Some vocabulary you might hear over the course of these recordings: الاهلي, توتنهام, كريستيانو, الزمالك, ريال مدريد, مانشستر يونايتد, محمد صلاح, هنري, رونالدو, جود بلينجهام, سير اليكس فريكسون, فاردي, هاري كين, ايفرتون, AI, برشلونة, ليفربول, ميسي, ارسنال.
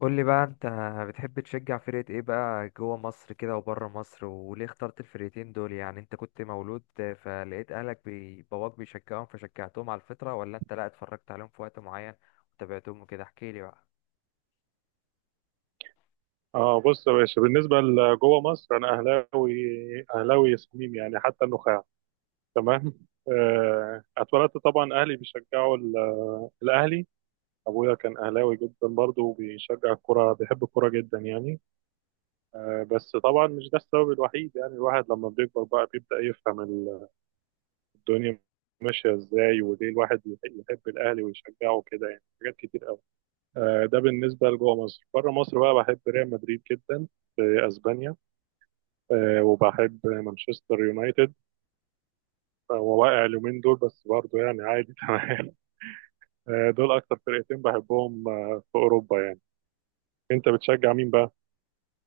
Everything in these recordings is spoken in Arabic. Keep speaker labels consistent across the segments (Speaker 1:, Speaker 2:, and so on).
Speaker 1: قول لي بقى انت، بتحب تشجع فرقة ايه بقى جوه مصر كده وبره مصر؟ وليه اخترت الفرقتين دول؟ يعني انت كنت مولود فلقيت اهلك باباك بيشجعهم فشجعتهم على الفطرة، ولا انت لا اتفرجت عليهم في وقت معين وتابعتهم وكده؟ احكي لي بقى.
Speaker 2: اه، بص يا باشا. بالنسبه لجوه مصر انا اهلاوي، اهلاوي صميم يعني حتى النخاع. تمام. اتولدت طبعا اهلي بيشجعوا الاهلي. ابويا كان اهلاوي جدا برضه، وبيشجع الكوره، بيحب الكوره جدا يعني. بس طبعا مش ده السبب الوحيد، يعني الواحد لما بيكبر بقى بيبدا يفهم الدنيا ماشيه ازاي، وليه الواحد يحب الاهلي ويشجعه كده، يعني حاجات كتير قوي. ده بالنسبه لجوه مصر. بره مصر بقى بحب ريال مدريد جدا، في اسبانيا. وبحب مانشستر يونايتد. هو واقع اليومين دول بس، برضه يعني عادي. تمام. دول اكتر فرقتين بحبهم، في اوروبا يعني. انت بتشجع مين بقى؟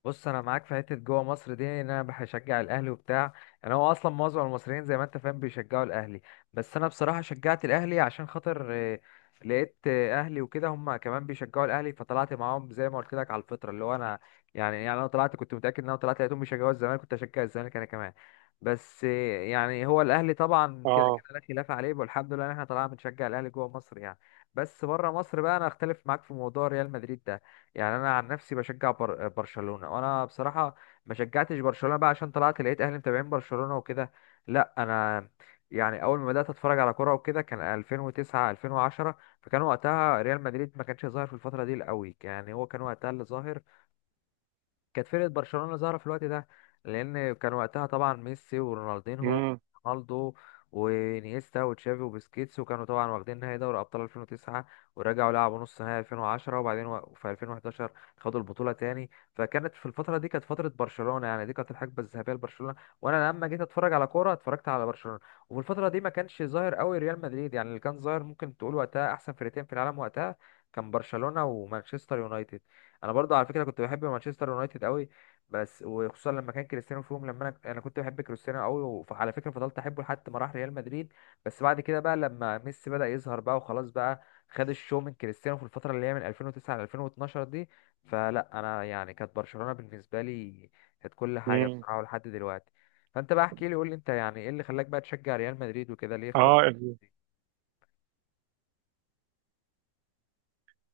Speaker 1: بص، انا معاك في حته جوه مصر دي، ان انا بشجع الاهلي وبتاع. انا هو اصلا معظم المصريين زي ما انت فاهم بيشجعوا الاهلي. بس انا بصراحه شجعت الاهلي عشان خاطر لقيت اهلي وكده، هم كمان بيشجعوا الاهلي فطلعت معاهم زي ما قلت لك على الفطره، اللي هو انا يعني انا طلعت، كنت متاكد ان انا طلعت لقيتهم بيشجعوا الزمالك كنت اشجع الزمالك انا كمان. بس يعني هو الاهلي طبعا كده كده
Speaker 2: اه
Speaker 1: لا خلاف عليه، والحمد لله ان احنا طلعنا بنشجع الاهلي جوه مصر يعني. بس بره مصر بقى انا اختلف معاك في موضوع ريال مدريد ده. يعني انا عن نفسي بشجع برشلونه. وانا بصراحه ما شجعتش برشلونه بقى عشان طلعت لقيت اهلي متابعين برشلونه وكده. لا انا يعني اول ما بدات اتفرج على كوره وكده كان 2009 2010. فكان وقتها ريال مدريد ما كانش ظاهر في الفتره دي قوي، يعني هو كان وقتها اللي ظاهر كانت فرقة برشلونة ظاهرة في الوقت ده. لأن كان وقتها طبعا ميسي ورونالدينهو،
Speaker 2: امم
Speaker 1: رونالدو، وانيستا وتشافي وبسكيتس، وكانوا طبعا واخدين نهائي دوري ابطال 2009. ورجعوا لعبوا نص نهائي 2010، وبعدين في 2011 خدوا البطوله تاني. فكانت في الفتره دي كانت فتره برشلونه، يعني دي كانت الحقبه الذهبيه لبرشلونه. وانا لما جيت اتفرج على كوره اتفرجت على برشلونه. وفي الفتره دي ما كانش ظاهر قوي ريال مدريد، يعني اللي كان ظاهر ممكن تقول وقتها احسن فرقتين في العالم وقتها كان برشلونه ومانشستر يونايتد. انا برضو على فكره كنت بحب مانشستر يونايتد قوي، بس وخصوصا لما كان كريستيانو فيهم. لما انا كنت بحب كريستيانو قوي. وعلى فكره فضلت احبه لحد ما راح ريال مدريد. بس بعد كده بقى لما ميسي بدا يظهر بقى وخلاص بقى خد الشو من كريستيانو في الفتره اللي هي من 2009 ل 2012 دي. فلا انا يعني كانت برشلونه بالنسبه لي، كانت كل حاجه
Speaker 2: امم
Speaker 1: بصراحه لحد دلوقتي. فانت بقى احكي لي، قول لي انت يعني ايه اللي خلاك بقى تشجع ريال مدريد وكده؟ ليه
Speaker 2: اه
Speaker 1: اخترت؟
Speaker 2: ال-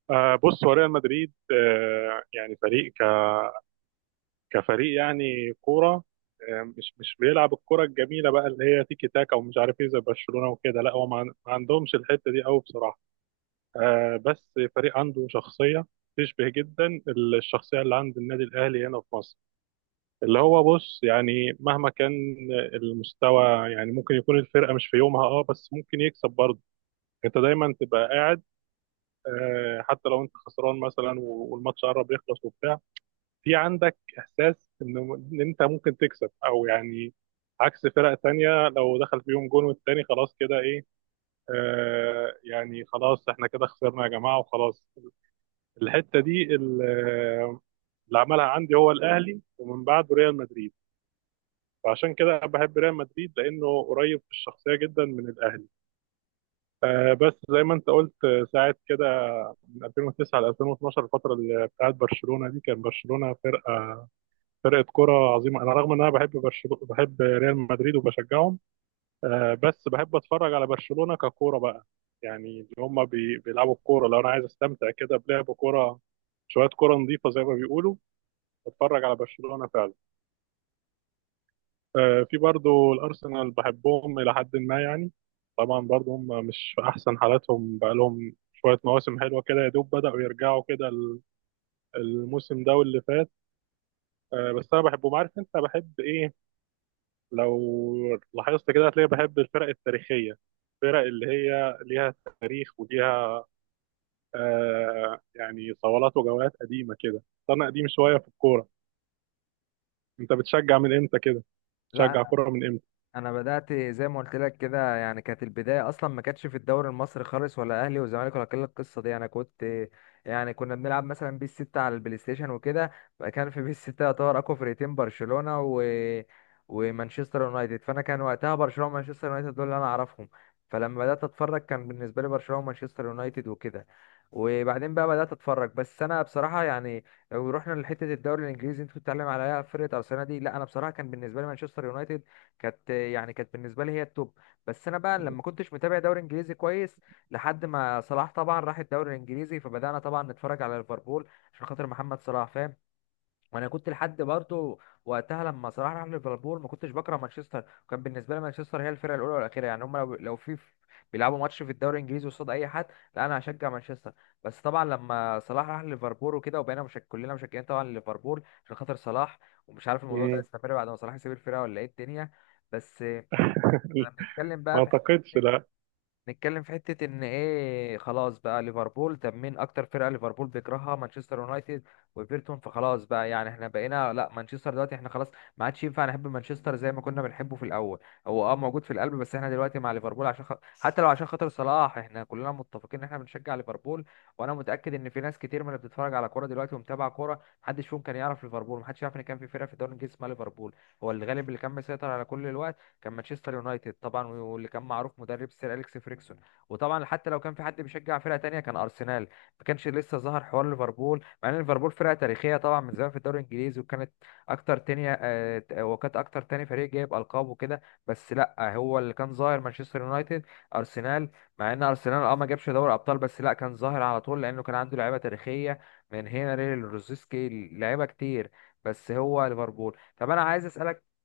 Speaker 2: آه، بص هو ريال مدريد. يعني فريق كفريق، يعني كوره، مش بيلعب الكوره الجميله بقى، اللي هي تيكي تاكا ومش عارف ايه زي برشلونه وكده. لا، هو ما عندهمش الحته دي قوي بصراحه. آه، بس فريق عنده شخصية تشبه جدا الشخصية اللي عند النادي الأهلي هنا في مصر. اللي هو، بص، يعني مهما كان المستوى، يعني ممكن يكون الفرقة مش في يومها، اه، بس ممكن يكسب برضه. انت دايما تبقى قاعد، حتى لو انت خسران مثلا والماتش قرب يخلص وبتاع، في عندك إحساس إن انت ممكن تكسب، أو يعني عكس فرق تانية، لو دخل فيهم جون والتاني خلاص كده ايه، يعني خلاص احنا كده خسرنا يا جماعة وخلاص. الحته دي اللي عملها عندي هو الاهلي، ومن بعده ريال مدريد. فعشان كده بحب ريال مدريد لانه قريب في الشخصيه جدا من الاهلي. بس زي ما انت قلت، ساعه كده من 2009 ل 2012، الفتره اللي بتاعت برشلونه دي، كان برشلونه فرقه كره عظيمه. انا رغم ان انا بحب برشلونه، بحب ريال مدريد وبشجعهم. بس بحب اتفرج على برشلونه ككوره بقى، يعني اللي هم بيلعبوا الكوره. لو انا عايز استمتع كده بلعب كوره، شويه كوره نظيفه زي ما بيقولوا، بتفرج على برشلونة فعلا. في برضو الأرسنال بحبهم إلى حد ما يعني. طبعا برضو هم مش في أحسن حالاتهم، بقالهم شوية مواسم حلوة كده يا دوب بدأوا يرجعوا كده الموسم ده واللي فات. بس أنا بحبهم. عارف أنت بحب إيه؟ لو لاحظت كده هتلاقي بحب الفرق التاريخية، الفرق اللي هي ليها تاريخ وليها يعني صولات وجولات قديمة كده. أنا قديم شوية في الكورة. أنت بتشجع من إمتى كده؟ بتشجع
Speaker 1: لا،
Speaker 2: كورة من إمتى؟
Speaker 1: انا بدات زي ما قلت لك كده، يعني كانت البدايه اصلا ما كانتش في الدوري المصري خالص، ولا اهلي وزمالك ولا كل القصه دي. انا كنت يعني كنا بنلعب مثلا بيس 6 على البلاي ستيشن وكده. كان في بيس 6 يعتبر اقوى فرقتين برشلونه ومانشستر يونايتد. فانا كان وقتها برشلونه ومانشستر يونايتد دول اللي انا اعرفهم. فلما بدات اتفرج كان بالنسبه لي برشلونه ومانشستر يونايتد وكده. وبعدين بقى بدات اتفرج. بس انا بصراحه يعني لو رحنا لحته الدوري الانجليزي انت كنت بتتكلم عليها فرقه ارسنال دي، لا انا بصراحه كان بالنسبه لي مانشستر يونايتد كانت، يعني كانت بالنسبه لي هي التوب. بس انا بقى لما كنتش متابع دوري انجليزي كويس لحد ما صلاح طبعا راح الدوري الانجليزي، فبدانا طبعا نتفرج على ليفربول عشان خاطر محمد صلاح، فاهم؟ وانا كنت لحد برضه وقتها لما صلاح راح ليفربول ما كنتش بكره مانشستر، وكان بالنسبه لي مانشستر هي الفرقه الاولى والاخيره. يعني هم لو في بيلعبوا ماتش في الدوري الانجليزي قصاد اي حد، لا انا هشجع مانشستر. بس طبعا لما صلاح راح ليفربول وكده، وبقينا مش كلنا مشجعين طبعا ليفربول عشان خاطر صلاح. ومش عارف الموضوع ده
Speaker 2: مم.
Speaker 1: استمر بعد ما صلاح يسيب الفرقه ولا ايه الدنيا. بس لما نتكلم
Speaker 2: ما
Speaker 1: بقى في
Speaker 2: اعتقدش، لا.
Speaker 1: نتكلم في حتة إن إيه خلاص بقى ليفربول. طب مين أكتر فرقة ليفربول بيكرهها؟ مانشستر يونايتد وإيفرتون. فخلاص بقى يعني إحنا بقينا لأ مانشستر، دلوقتي إحنا خلاص ما عادش ينفع نحب مانشستر زي ما كنا بنحبه في الأول. هو أه موجود في القلب، بس إحنا دلوقتي مع ليفربول عشان حتى لو عشان خاطر صلاح إحنا كلنا متفقين إن إحنا بنشجع ليفربول. وأنا متأكد إن في ناس كتير من اللي بتتفرج على كورة دلوقتي ومتابعة كورة، محدش فيهم كان يعرف ليفربول، محدش يعرف إن كان في فرقة في الدوري الإنجليزي اسمها ليفربول. هو الغالب اللي كان مسيطر على كل الوقت كان مانشستر يونايتد طبعا، واللي كان معروف مدرب سير اليكس فريكسون. وطبعا حتى لو كان في حد بيشجع فرقه تانية كان ارسنال. ما كانش لسه ظهر حوار ليفربول، مع ان ليفربول فرقه تاريخيه طبعا من زمان في الدوري الانجليزي وكانت اكتر تانية، وكانت اكتر تاني فريق جايب القاب وكده. بس لا هو اللي كان ظاهر مانشستر يونايتد، ارسنال. مع ان ارسنال اه ما جابش دوري ابطال، بس لا كان ظاهر على طول لانه كان عنده لعيبه تاريخيه، من هنري لروزيسكي، لعيبه كتير. بس هو ليفربول، طب انا عايز اسالك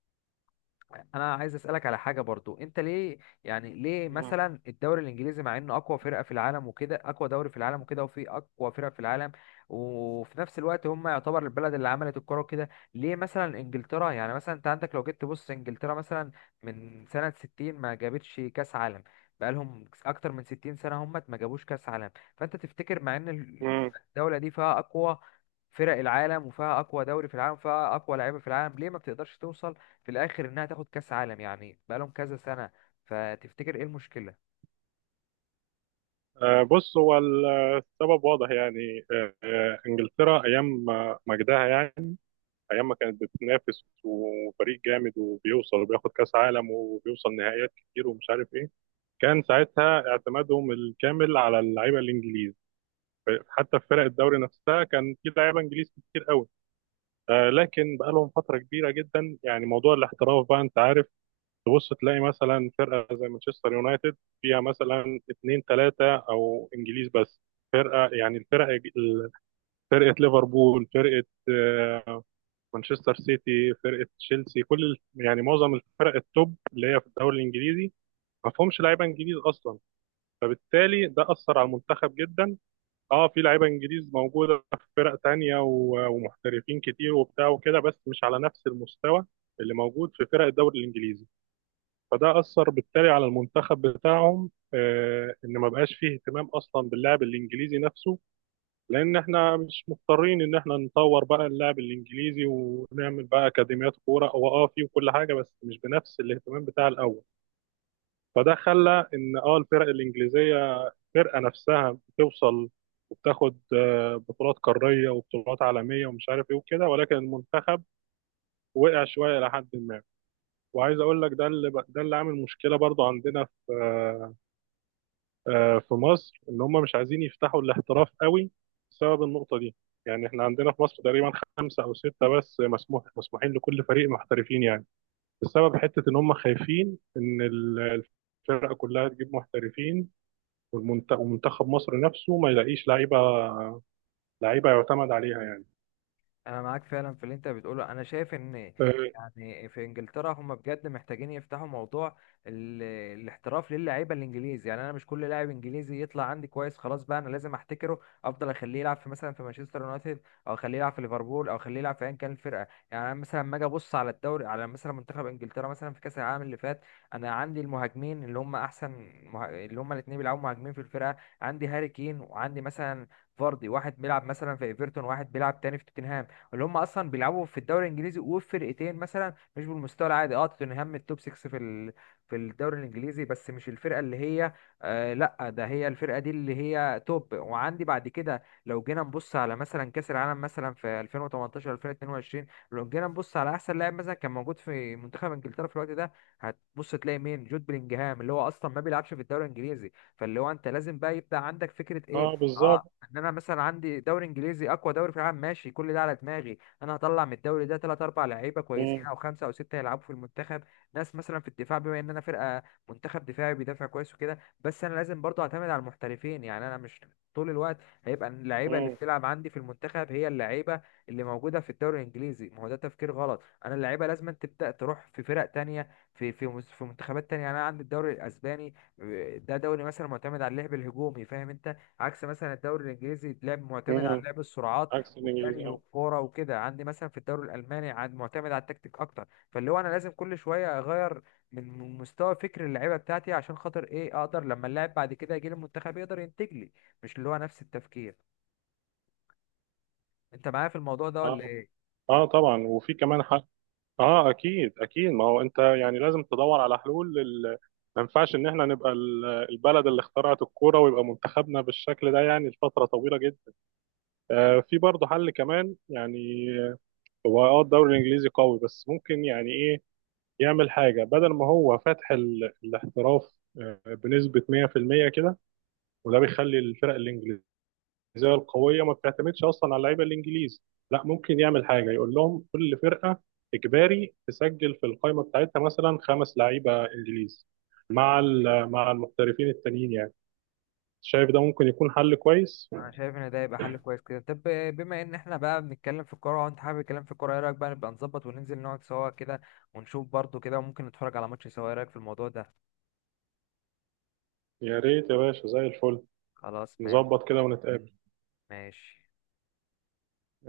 Speaker 1: انا عايز اسالك على حاجه برضو. انت ليه يعني ليه
Speaker 2: مم.
Speaker 1: مثلا الدوري الانجليزي، مع انه اقوى فرقه في العالم وكده، اقوى دوري في العالم وكده، وفي اقوى فرق في العالم، وفي نفس الوقت هم يعتبر البلد اللي عملت الكوره وكده، ليه مثلا انجلترا، يعني مثلا انت عندك لو جيت تبص انجلترا مثلا من سنه 60 ما جابتش كاس عالم؟ بقالهم اكتر من 60 سنه هم ما جابوش كاس عالم. فانت تفتكر، مع ان
Speaker 2: مم.
Speaker 1: الدوله دي فيها اقوى فرق العالم وفيها اقوى دوري في العالم وفيها اقوى لعيبه في العالم، ليه ما بتقدرش توصل في الاخر انها تاخد كاس عالم، يعني بقالهم كذا سنه؟ فتفتكر ايه المشكله؟
Speaker 2: بص هو السبب واضح يعني. انجلترا ايام مجدها يعني، ايام ما كانت بتنافس وفريق جامد وبيوصل وبياخد كاس عالم وبيوصل نهائيات كتير ومش عارف ايه، كان ساعتها اعتمادهم الكامل على اللعيبه الانجليز. حتى في فرق الدوري نفسها كان في لعيبه انجليز كتير قوي. لكن بقالهم فتره كبيره جدا، يعني موضوع الاحتراف بقى، انت عارف، تبص تلاقي مثلا فرقه زي مانشستر يونايتد فيها مثلا اثنين ثلاثه او انجليز بس. فرقه، يعني الفرقه، فرقه ليفربول، فرقه، مانشستر سيتي، فرقه تشيلسي، كل يعني معظم الفرق التوب اللي هي في الدوري الانجليزي ما فيهمش لعيبه انجليز اصلا. فبالتالي ده اثر على المنتخب جدا. اه، في لعيبه انجليز موجوده في فرق تانية ومحترفين كتير وبتاع وكده، بس مش على نفس المستوى اللي موجود في فرق الدوري الانجليزي. فده أثر بالتالي على المنتخب بتاعهم، إن ما بقاش فيه اهتمام أصلا باللاعب الإنجليزي نفسه. لأن إحنا مش مضطرين إن إحنا نطور بقى اللاعب الإنجليزي ونعمل بقى أكاديميات كورة، هو فيه وكل حاجة، بس مش بنفس الاهتمام بتاع الأول. فده خلى إن الفرق الإنجليزية، الفرقة نفسها بتوصل وبتاخد بطولات قارية وبطولات عالمية ومش عارف إيه وكده، ولكن المنتخب وقع شوية إلى حد ما. وعايز أقول لك ده اللي عامل مشكلة برضو عندنا في آه، آه، في مصر، ان هم مش عايزين يفتحوا الاحتراف قوي بسبب النقطه دي. يعني احنا عندنا في مصر تقريبا خمسه او سته بس مسموحين لكل فريق محترفين يعني، بسبب حته ان هم خايفين ان الفرقه كلها تجيب محترفين، ومنتخب مصر نفسه ما يلاقيش لعيبه يعتمد عليها يعني.
Speaker 1: انا معاك فعلا في اللي انت بتقوله. انا شايف ان
Speaker 2: اه.
Speaker 1: يعني في انجلترا هم بجد محتاجين يفتحوا موضوع ال... الاحتراف للاعيبه الانجليزي. يعني انا مش كل لاعب انجليزي يطلع عندي كويس خلاص بقى انا لازم احتكره، افضل اخليه يلعب في مثلا في مانشستر يونايتد، او اخليه يلعب في ليفربول، او اخليه يلعب في ايا كان الفرقه. يعني انا مثلا لما اجي ابص على الدوري، على مثلا منتخب انجلترا مثلا في كاس العالم اللي فات، انا عندي المهاجمين اللي هم احسن اللي هم الاثنين بيلعبوا مهاجمين في الفرقه. عندي هاري كين، وعندي مثلا فاردي، واحد بيلعب مثلا في ايفرتون، واحد بيلعب تاني في توتنهام، اللي هم اصلا بيلعبوا في الدوري الانجليزي، وفرقتين مثلا مش بالمستوى العادي. اه، توتنهام التوب 6 في في الدوري الانجليزي، بس مش الفرقه اللي هي، لا ده هي الفرقه دي اللي هي توب. وعندي بعد كده لو جينا نبص على مثلا كاس العالم مثلا في 2018 2022، لو جينا نبص على احسن لاعب مثلا كان موجود في منتخب انجلترا في الوقت ده، هتبص تلاقي مين؟ جود بلينجهام، اللي هو اصلا ما بيلعبش في الدوري الانجليزي. فاللي هو انت لازم بقى يبدا عندك فكره ايه.
Speaker 2: بالظبط.
Speaker 1: اه، ان انا مثلا عندي دوري انجليزي اقوى دوري في العالم، ماشي كل ده على دماغي. انا هطلع من الدوري ده ثلاث اربع لعيبه كويسين
Speaker 2: مم.
Speaker 1: او خمسه او سته يلعبوا في المنتخب. ناس مثلا في الدفاع، بما ان انا منتخب دفاعي بيدافع كويس وكده. بس انا لازم برضه اعتمد على المحترفين، يعني انا مش طول الوقت هيبقى اللعيبه اللي
Speaker 2: مم.
Speaker 1: بتلعب عندي في المنتخب هي اللعيبه اللي موجوده في الدوري الانجليزي. ما هو ده تفكير غلط. انا اللعيبه لازم تبدا تروح في فرق تانية، في منتخبات تانية. يعني انا عندي الدوري الاسباني ده دوري مثلا معتمد على اللعب الهجومي، فاهم انت؟ عكس مثلا الدوري الانجليزي لعب معتمد على
Speaker 2: مم.
Speaker 1: لعب السرعات
Speaker 2: عكس الانجليزي،
Speaker 1: والجري
Speaker 2: اه.
Speaker 1: والكوره وكده. عندي مثلا في الدوري الالماني عن معتمد على التكتيك اكتر، فاللي هو انا لازم كل شويه اغير من مستوى فكر اللعيبه بتاعتي عشان خاطر ايه؟ اقدر لما اللاعب بعد كده يجي المنتخب يقدر ينتج لي، مش اللي هو نفس التفكير. انت معايا في الموضوع ده ولا
Speaker 2: اه،
Speaker 1: ايه؟
Speaker 2: اه، طبعا. وفي كمان، اه، اكيد اكيد. ما هو انت يعني لازم تدور على حلول ما ينفعش ان احنا نبقى البلد اللي اخترعت الكوره ويبقى منتخبنا بالشكل ده يعني لفتره طويله جدا. في برضه حل كمان يعني، هو الدوري الانجليزي قوي، بس ممكن يعني ايه، يعمل حاجه. بدل ما هو فاتح الاحتراف بنسبه 100% كده، وده بيخلي الفرق الانجليزيه التجهيزيه القويه ما بتعتمدش اصلا على اللعيبه الانجليز، لا ممكن يعمل حاجه يقول لهم كل فرقه اجباري تسجل في القائمه بتاعتها مثلا خمس لعيبه انجليز، مع مع المحترفين التانيين يعني. شايف ده ممكن يكون حل كويس؟
Speaker 1: انا شايف ان ده يبقى حل كويس كده. طب بما ان احنا بقى بنتكلم في الكوره وانت حابب الكلام في الكوره، ايه رايك بقى نبقى نظبط وننزل نقعد سوا كده، ونشوف برضو كده، وممكن نتفرج على ماتش سوا؟ ايه رايك في الموضوع ده؟
Speaker 2: يا ريت يا باشا، زي الفل.
Speaker 1: خلاص ماشي
Speaker 2: نظبط كده ونتقابل.
Speaker 1: ماشي.